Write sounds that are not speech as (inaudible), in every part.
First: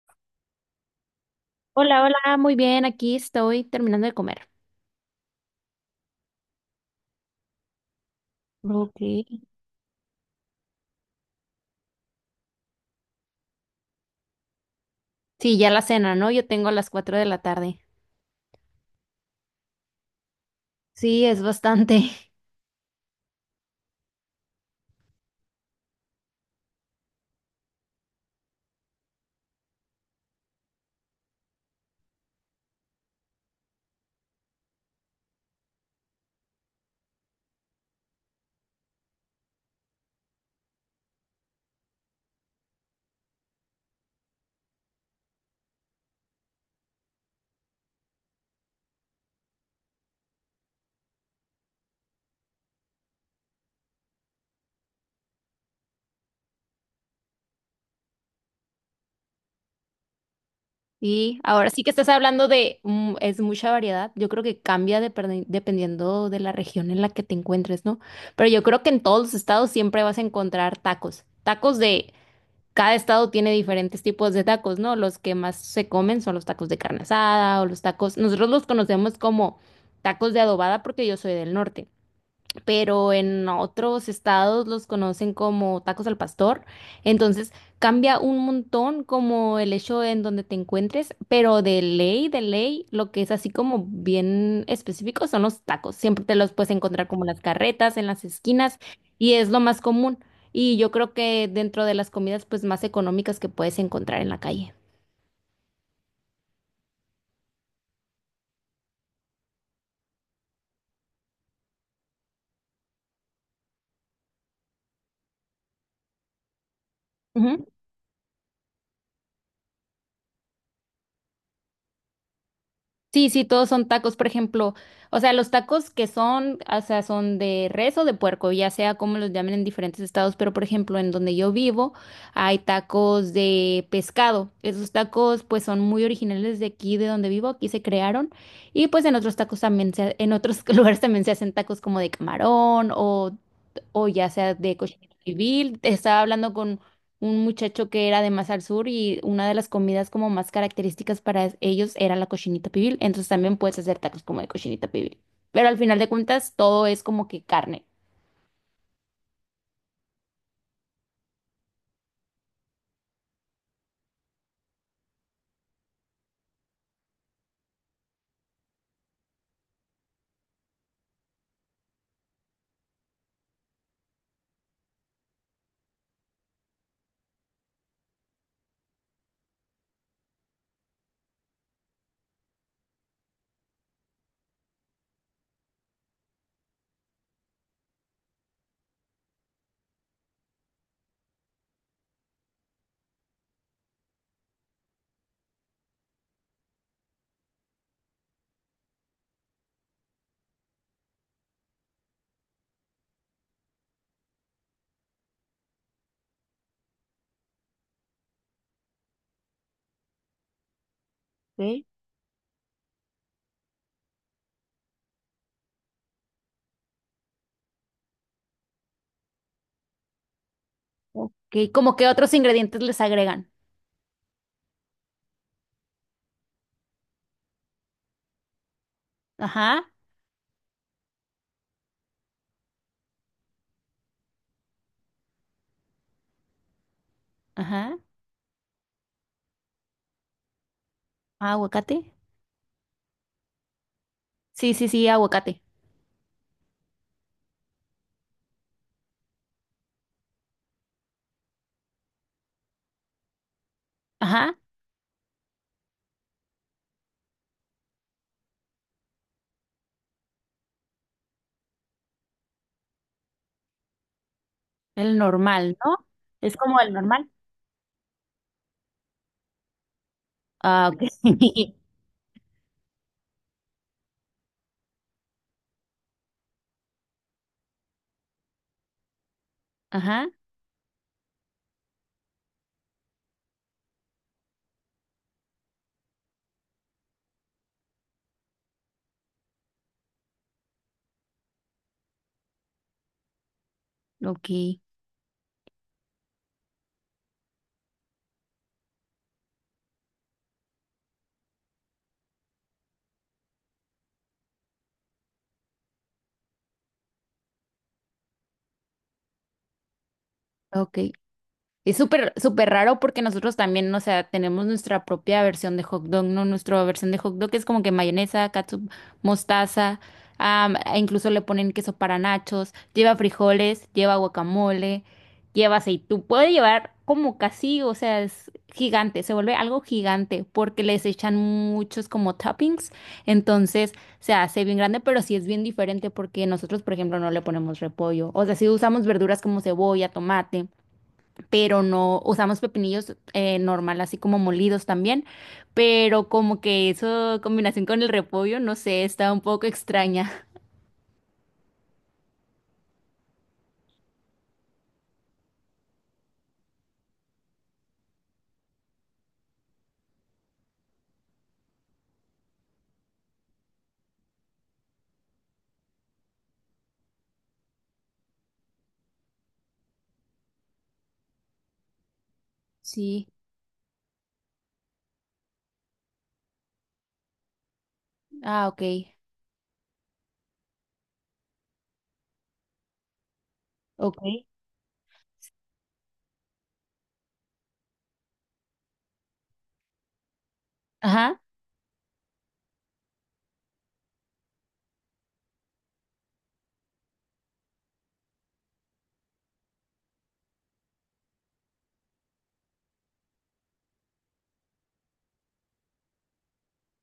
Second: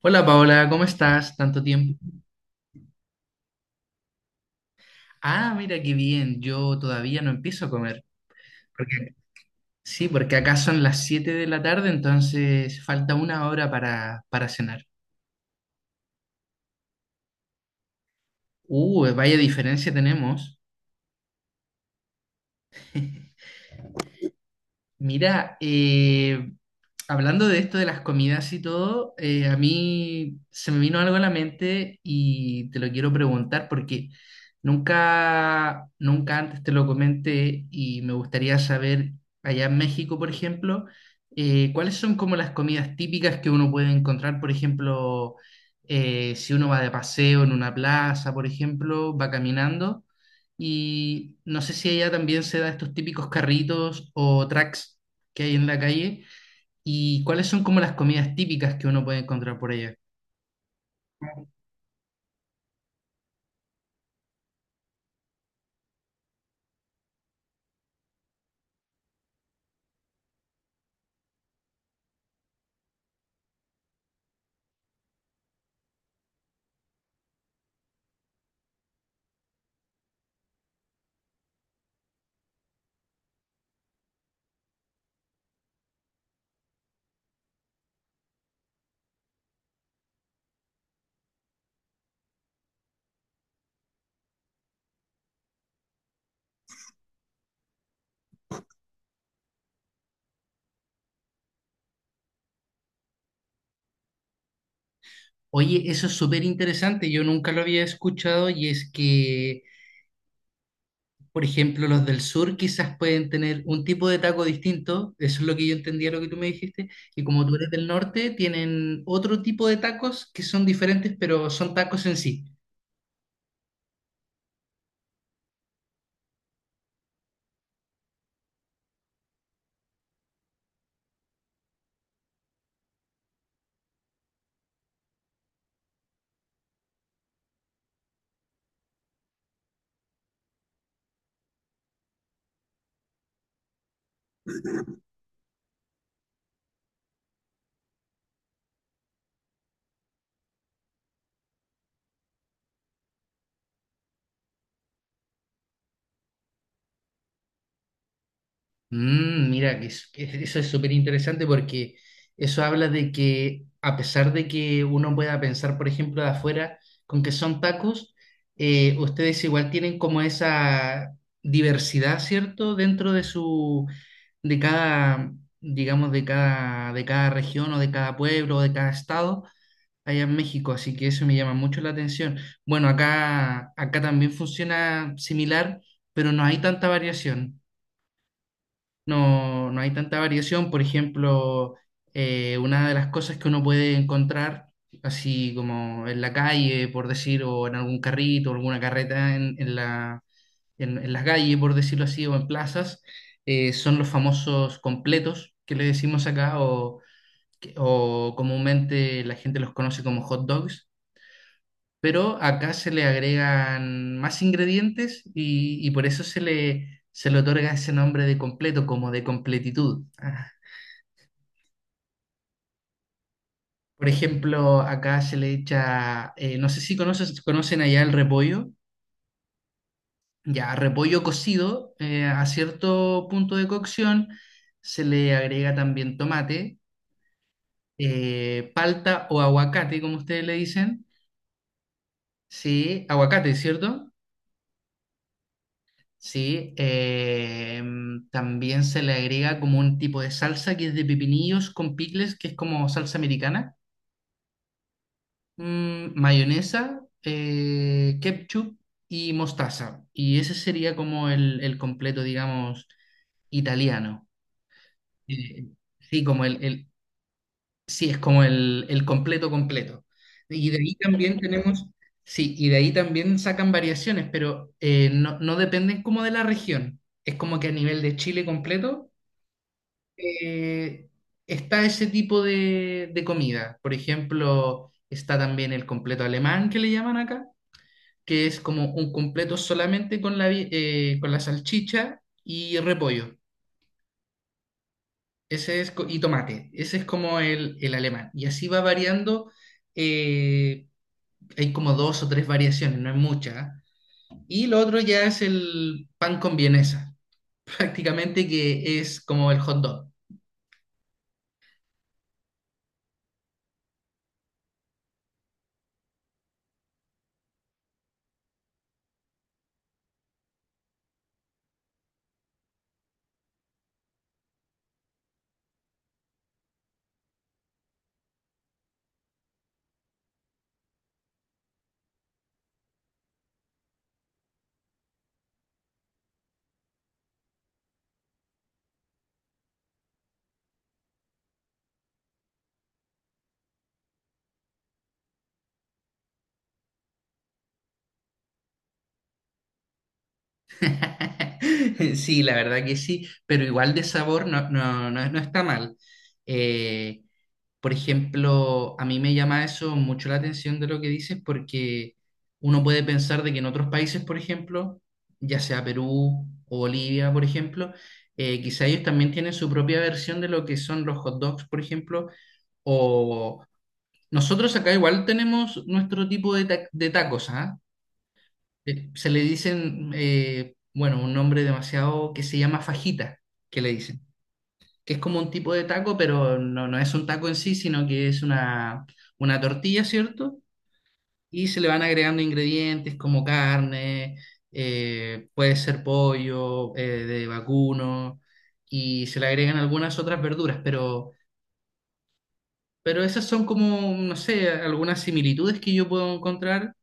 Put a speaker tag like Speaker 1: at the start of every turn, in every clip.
Speaker 1: Hola Paola, ¿cómo estás? Tanto tiempo.
Speaker 2: Hola, hola, muy bien, aquí estoy terminando de comer.
Speaker 1: Ah, mira qué bien, yo todavía no empiezo a comer.
Speaker 2: Ok.
Speaker 1: Porque, sí, porque acá son las 7 de la tarde, entonces falta una hora para cenar.
Speaker 2: Sí, ya la cena, ¿no? Yo tengo a las 4 de la tarde.
Speaker 1: Vaya diferencia tenemos.
Speaker 2: Sí, es bastante. (laughs)
Speaker 1: Mira, hablando de esto de las comidas y todo, a mí se me vino algo a la mente y te lo quiero preguntar porque nunca antes te lo comenté y me gustaría saber, allá en México, por ejemplo, cuáles son como las comidas típicas que uno puede encontrar, por ejemplo, si uno va de paseo en una plaza, por ejemplo, va caminando. Y no sé si allá también se da estos típicos carritos o tracks que hay en la calle. ¿Y cuáles son como las comidas típicas que uno puede encontrar por allá?
Speaker 2: Sí, ahora sí que estás hablando de, es mucha variedad. Yo creo que cambia dependiendo de la región en la que te encuentres, ¿no? Pero yo creo que en todos los estados siempre vas a encontrar tacos. Tacos de, cada estado tiene diferentes tipos de tacos, ¿no? Los que más se comen son los tacos de carne asada o los tacos, nosotros los conocemos como tacos de adobada porque yo soy del norte. Pero en otros estados los conocen como tacos al pastor. Entonces cambia un montón como el hecho en donde te encuentres, pero de ley, lo que es así como bien específico son los tacos. Siempre te los puedes encontrar como en las carretas, en las esquinas, y es lo más común. Y yo creo que dentro de las comidas pues más económicas que puedes encontrar en la calle.
Speaker 1: Oye, eso es súper interesante, yo nunca lo había escuchado y es que, por ejemplo, los del sur quizás pueden tener un tipo de taco distinto, eso es lo que yo entendía, lo que tú me dijiste, y como tú eres del norte, tienen otro tipo de tacos que son diferentes, pero son tacos en sí.
Speaker 2: Sí, sí, todos son tacos, por ejemplo, o sea, los tacos que son, o sea, son de res o de puerco, ya sea como los llamen en diferentes estados, pero por ejemplo, en donde yo vivo hay tacos de pescado. Esos tacos pues son muy originales de aquí, de donde vivo, aquí se crearon y pues en otros tacos también se, en otros (laughs) lugares también se hacen tacos como de camarón o ya sea de cochinito pibil. Estaba hablando con un muchacho que era de más al sur y una de las comidas como más características para ellos era la cochinita pibil. Entonces también puedes hacer tacos como de cochinita pibil. Pero al final de cuentas todo es como que carne.
Speaker 1: Mm, mira, que eso es súper interesante porque eso habla de que a pesar de que uno pueda pensar, por ejemplo, de afuera con que son tacos, ustedes igual tienen como esa diversidad, ¿cierto? Dentro de su, de cada, digamos, de cada región o de cada pueblo o de cada estado allá en México, así que eso me llama mucho la atención. Bueno, acá también funciona similar, pero no hay tanta variación, no, no hay tanta variación. Por ejemplo, una de las cosas que uno puede encontrar, así como en la calle, por decir, o en algún carrito, o alguna carreta en las calles, por decirlo así, o en plazas, son los famosos completos que le decimos acá, o, o comúnmente la gente los conoce como hot dogs, pero acá se le agregan más ingredientes y por eso se le otorga ese nombre de completo, como de completitud. Ah.
Speaker 2: Ok, como que otros ingredientes les agregan.
Speaker 1: Por ejemplo, acá se le echa, no sé si conocen allá el repollo,
Speaker 2: Ajá,
Speaker 1: ya repollo cocido, a cierto punto de cocción se le agrega también tomate,
Speaker 2: ajá.
Speaker 1: palta o aguacate, como ustedes le dicen.
Speaker 2: Ah, aguacate.
Speaker 1: Sí, aguacate, ¿cierto?
Speaker 2: Sí, sí, sí, aguacate.
Speaker 1: Sí, también se le agrega como un tipo de salsa que es de pepinillos con picles, que es como salsa americana.
Speaker 2: Ajá,
Speaker 1: Mayonesa, ketchup y mostaza. Y ese sería como el completo, digamos, italiano.
Speaker 2: el
Speaker 1: Eh,
Speaker 2: normal, ¿no?
Speaker 1: sí,
Speaker 2: Es como el normal.
Speaker 1: sí, es como el completo completo. Y de
Speaker 2: Ah,
Speaker 1: ahí
Speaker 2: ok.
Speaker 1: también
Speaker 2: (laughs)
Speaker 1: tenemos, sí, y de ahí también sacan variaciones, pero no, no dependen como de la región. Es como que a nivel de Chile completo.
Speaker 2: Ajá,
Speaker 1: eh, está ese tipo de comida. Por ejemplo, está también el completo alemán que le llaman acá, que es como un completo solamente con con la salchicha y repollo.
Speaker 2: ok,
Speaker 1: Ese es, y tomate. Ese es como el alemán. Y así va variando. eh, hay como 2 o 3 variaciones, no es mucha. Y lo otro ya es el pan con vienesa, (laughs) prácticamente que es como el hot dog.
Speaker 2: ok. Es súper, súper raro porque nosotros también, o sea, tenemos nuestra propia versión de hot dog, ¿no? Nuestra versión de hot dog es como que mayonesa, catsup, mostaza, am, e incluso le ponen queso para nachos, lleva frijoles, lleva guacamole, lleva aceitú, puede llevar como casi, o sea, es gigante, se vuelve algo gigante porque les echan muchos como toppings, entonces se hace bien grande, pero sí es bien diferente porque nosotros, por ejemplo, no le ponemos repollo, o sea, sí usamos verduras como cebolla, tomate pero no usamos pepinillos normal, así como molidos también, pero como que eso combinación con el repollo, no sé, está un poco extraña.
Speaker 1: (laughs) Sí, la verdad que sí, pero igual de sabor no está mal. Eh, por ejemplo, a mí me llama eso mucho la atención de lo que dices porque uno puede pensar de que en otros países, por ejemplo, ya sea Perú o Bolivia, por ejemplo, quizá ellos también tienen su propia versión de lo que son los hot dogs, por ejemplo,
Speaker 2: Sí,
Speaker 1: o nosotros acá igual tenemos nuestro tipo de, de tacos, ¿ah?
Speaker 2: ah, ok,
Speaker 1: Se le dicen, bueno, un nombre demasiado que se llama fajita, que le dicen,
Speaker 2: ok.
Speaker 1: que es como un tipo de taco, pero no, no es un taco en sí, sino que es una tortilla, ¿cierto?
Speaker 2: Ajá.
Speaker 1: Y se le van agregando ingredientes como carne, puede ser pollo, de vacuno, y se le agregan algunas otras verduras, pero esas son como, no sé, algunas similitudes que yo puedo encontrar.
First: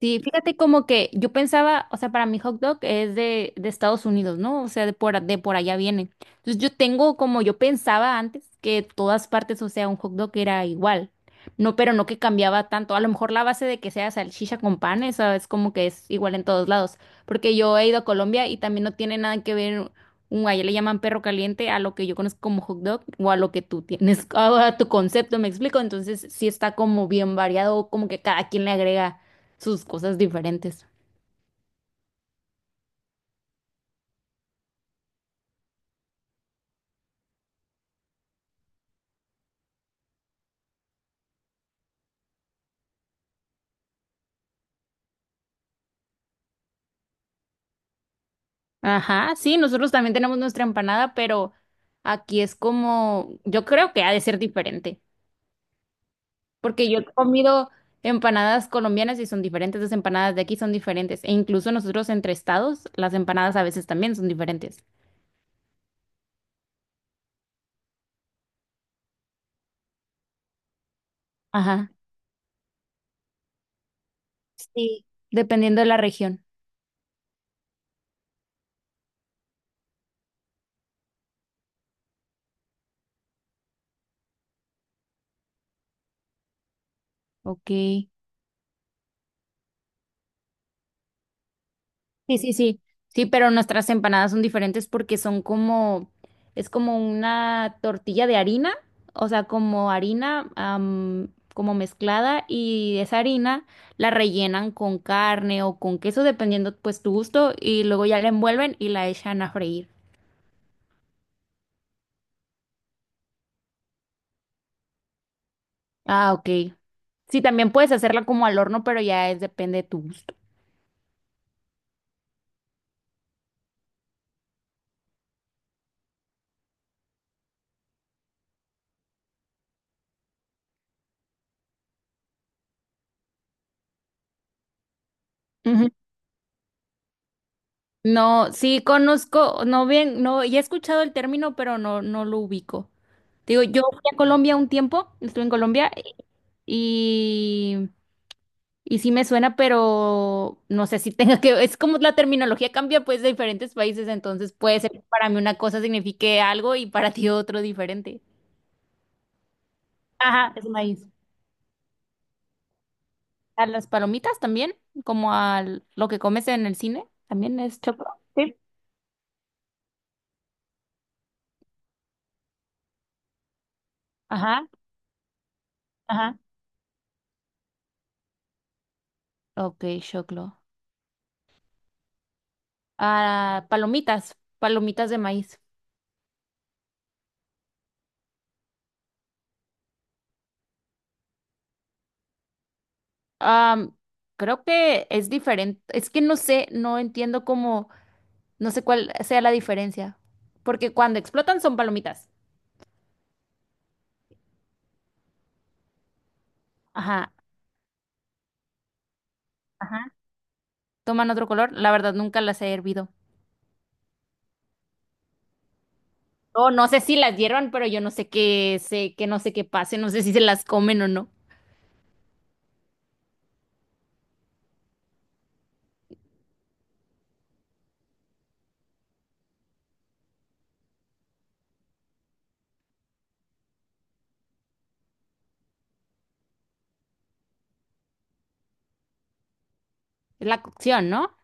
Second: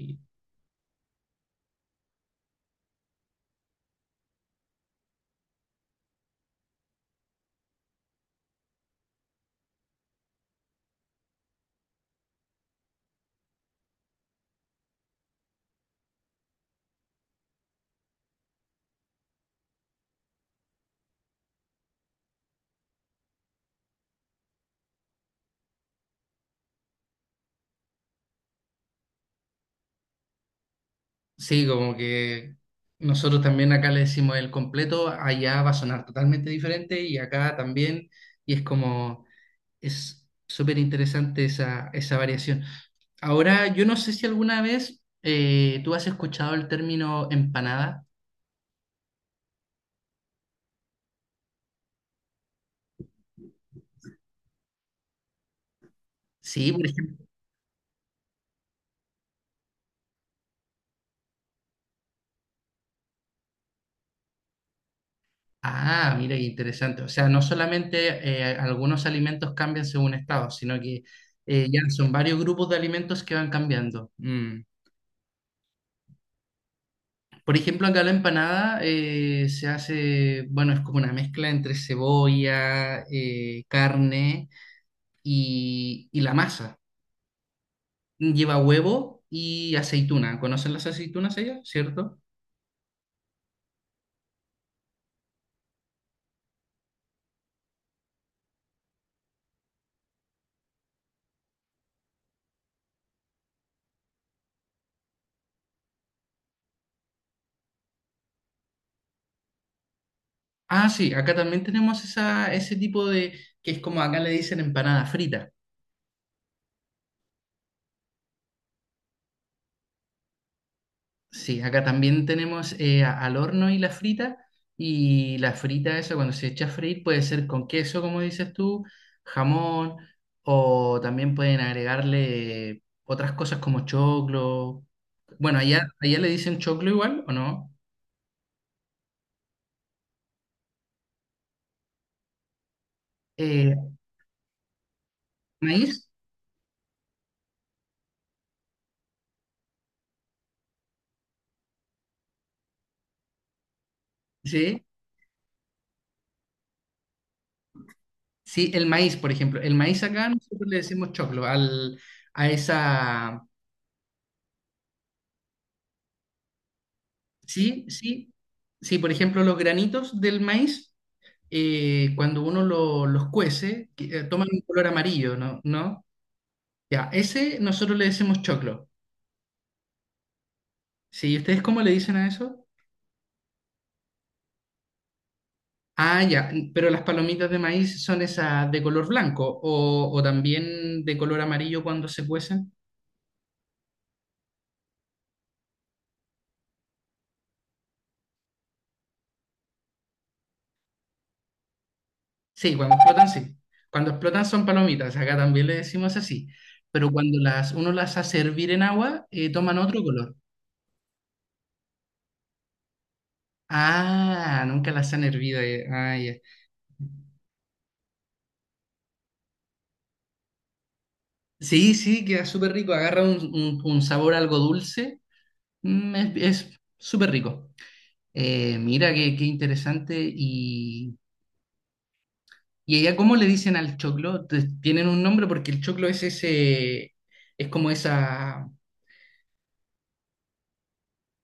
Speaker 2: Sí, fíjate como que yo pensaba, o sea, para mí hot dog es de Estados Unidos, ¿no? O sea, de por, de por allá viene. Entonces yo tengo como yo pensaba antes que todas partes, o sea, un hot dog era igual. No, pero no que cambiaba tanto. A lo mejor la base de que sea salchicha con pan, eso es como que es igual en todos lados. Porque yo he ido a Colombia y también no tiene nada que ver, un, allá le llaman perro caliente a lo que yo conozco como hot dog o a lo que tú tienes, (laughs) a tu concepto, ¿me explico? Entonces sí está como bien variado, como que cada quien le agrega sus cosas diferentes.
Speaker 1: Sí, como que nosotros también acá le decimos el completo, allá va a sonar totalmente diferente y acá también, y es como, es súper interesante esa, esa variación. Ahora, yo no sé si alguna vez tú has escuchado el término empanada.
Speaker 2: Ajá, sí, nosotros también tenemos nuestra empanada, pero aquí es como, yo creo que ha de ser diferente,
Speaker 1: Sí, por
Speaker 2: porque yo he
Speaker 1: ejemplo.
Speaker 2: comido empanadas colombianas y son diferentes, las empanadas de aquí son diferentes, e incluso nosotros entre estados, las empanadas a veces también son diferentes.
Speaker 1: Ah, mira, qué interesante. O sea, no solamente algunos alimentos cambian según estado, sino que ya
Speaker 2: Ajá,
Speaker 1: son varios grupos de alimentos que van cambiando. Mm.
Speaker 2: sí, dependiendo de la región.
Speaker 1: Por ejemplo, acá la empanada se hace, bueno, es como una mezcla entre cebolla, carne y la masa.
Speaker 2: Ok.
Speaker 1: Lleva huevo y aceituna. ¿Conocen las aceitunas ellas? ¿Cierto?
Speaker 2: Sí, sí, sí. Sí, pero nuestras empanadas son diferentes porque son como, es como una tortilla de harina, o sea, como harina, am, como mezclada y esa harina la rellenan con carne o con queso, dependiendo pues tu gusto, y luego ya la envuelven y la echan a freír.
Speaker 1: Ah, sí, acá también tenemos esa, ese tipo de, que es como acá le dicen empanada frita.
Speaker 2: Ah, ok. Sí, también puedes hacerla como al horno, pero ya es depende de tu gusto.
Speaker 1: Sí, acá también tenemos al horno y la frita. Y la frita, eso cuando se echa a freír, puede ser con queso, como dices tú, jamón, o también pueden agregarle otras cosas como choclo. Bueno,
Speaker 2: Ujú.
Speaker 1: allá le dicen choclo igual, ¿o no?
Speaker 2: No, sí conozco, no bien, no, ya he escuchado el término, pero no, no lo ubico. Te digo, yo
Speaker 1: Eh,
Speaker 2: fui a Colombia un tiempo, estuve en
Speaker 1: maíz,
Speaker 2: Colombia y, y sí me suena, pero no sé si tenga que, es como la terminología cambia pues de diferentes países, entonces puede
Speaker 1: sí.
Speaker 2: ser que para mí una cosa signifique algo y para ti otro diferente.
Speaker 1: Sí, el maíz, por ejemplo. El maíz acá
Speaker 2: Ajá,
Speaker 1: nosotros
Speaker 2: es
Speaker 1: le
Speaker 2: maíz.
Speaker 1: decimos choclo al, a esa.
Speaker 2: A las palomitas también, como a lo que comes en el cine, también es
Speaker 1: Sí,
Speaker 2: choclo.
Speaker 1: sí.
Speaker 2: Sí.
Speaker 1: Sí, por ejemplo, los granitos del maíz. Cuando los cuece, toman un
Speaker 2: Ajá,
Speaker 1: color amarillo, ¿no? ¿No?
Speaker 2: ajá.
Speaker 1: Ya, ese nosotros le decimos choclo.
Speaker 2: Ok, choclo.
Speaker 1: Sí, ¿y ustedes cómo le dicen a eso?
Speaker 2: Ah, palomitas, palomitas de maíz.
Speaker 1: Ah, ya, pero las palomitas de maíz son esas de color blanco o también de color amarillo cuando se cuecen.
Speaker 2: Am, creo que es diferente. Es que no sé, no entiendo cómo, no sé cuál sea la diferencia. Porque cuando explotan son palomitas.
Speaker 1: Sí. Cuando explotan son palomitas, acá también le decimos así. Pero
Speaker 2: Ajá,
Speaker 1: cuando las, uno las hace hervir en agua, toman otro
Speaker 2: ajá.
Speaker 1: color.
Speaker 2: Toman otro color. La verdad, nunca las he hervido.
Speaker 1: Ah, nunca las han hervido. Ah, ya.
Speaker 2: No, no sé si las hiervan, pero yo no sé qué sé, que no sé qué pase, no sé si se las comen o no.
Speaker 1: Sí, sí, queda súper rico, agarra un, un sabor algo dulce. Mm, es súper rico. Mira, qué, qué interesante. Y allá cómo le dicen al choclo? ¿Tienen un nombre? Porque el choclo es ese, es como esa,
Speaker 2: Es la cocción, ¿no?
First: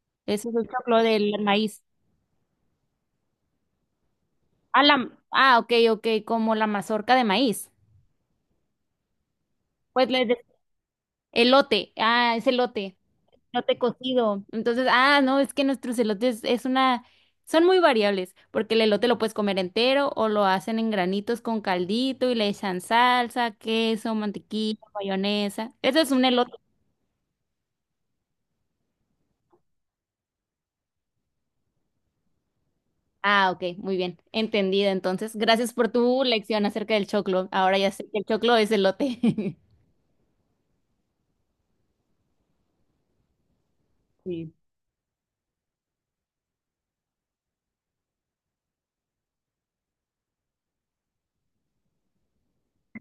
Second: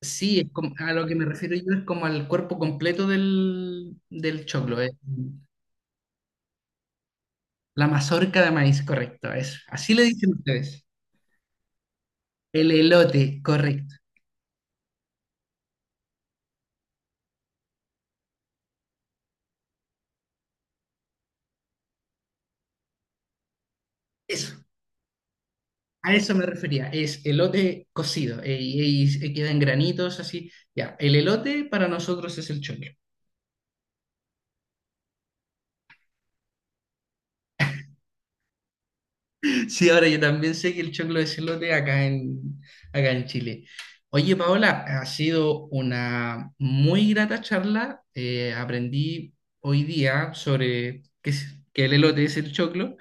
Speaker 1: sí,
Speaker 2: Ese
Speaker 1: es
Speaker 2: es el
Speaker 1: como, a
Speaker 2: choclo
Speaker 1: lo que me
Speaker 2: del
Speaker 1: refiero yo
Speaker 2: maíz.
Speaker 1: es como al cuerpo completo del, del choclo,
Speaker 2: Ah, la, ah, ok, ok, como la mazorca de maíz.
Speaker 1: La mazorca de maíz, correcto, eso. Así le
Speaker 2: Pues
Speaker 1: dicen ustedes.
Speaker 2: elote. Ah, es
Speaker 1: El
Speaker 2: elote.
Speaker 1: elote,
Speaker 2: Elote
Speaker 1: correcto.
Speaker 2: cocido. Entonces, ah, no, es que nuestros elotes es una, son muy variables, porque el elote lo puedes comer entero o lo hacen en granitos con caldito y le echan salsa, queso,
Speaker 1: Eso.
Speaker 2: mantequilla, mayonesa. Eso es
Speaker 1: A
Speaker 2: un
Speaker 1: eso me
Speaker 2: elote.
Speaker 1: refería, es elote cocido y, y queda en granitos así. Ya, el elote para nosotros es el choclo.
Speaker 2: Ah, ok, muy bien, entendida. Entonces, gracias por tu lección acerca del choclo. Ahora ya sé que el choclo es elote. (laughs)
Speaker 1: (laughs) Sí, ahora yo también sé que el choclo es elote acá en, acá en Chile. Oye,
Speaker 2: Sí.
Speaker 1: Paola, ha sido una muy grata charla. Aprendí hoy día sobre que, que el elote es el choclo.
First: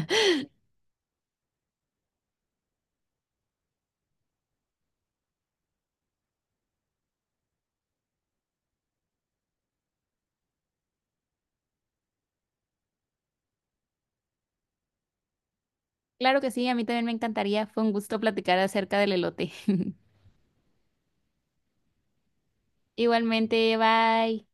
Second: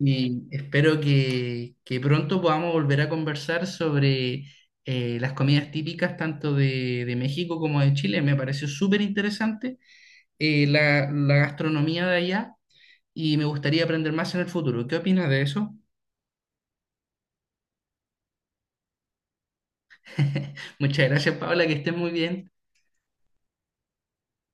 Speaker 1: Y espero que pronto podamos volver a conversar sobre las comidas típicas tanto de México como de Chile. Me pareció súper interesante la, la gastronomía de allá y me gustaría aprender más en el futuro. ¿Qué opinas de eso?
Speaker 2: Claro que sí, a mí también me encantaría. Fue un gusto platicar acerca del elote. (laughs)
Speaker 1: (laughs) Muchas gracias, Paula, que estés muy bien.
Speaker 2: Igualmente, bye.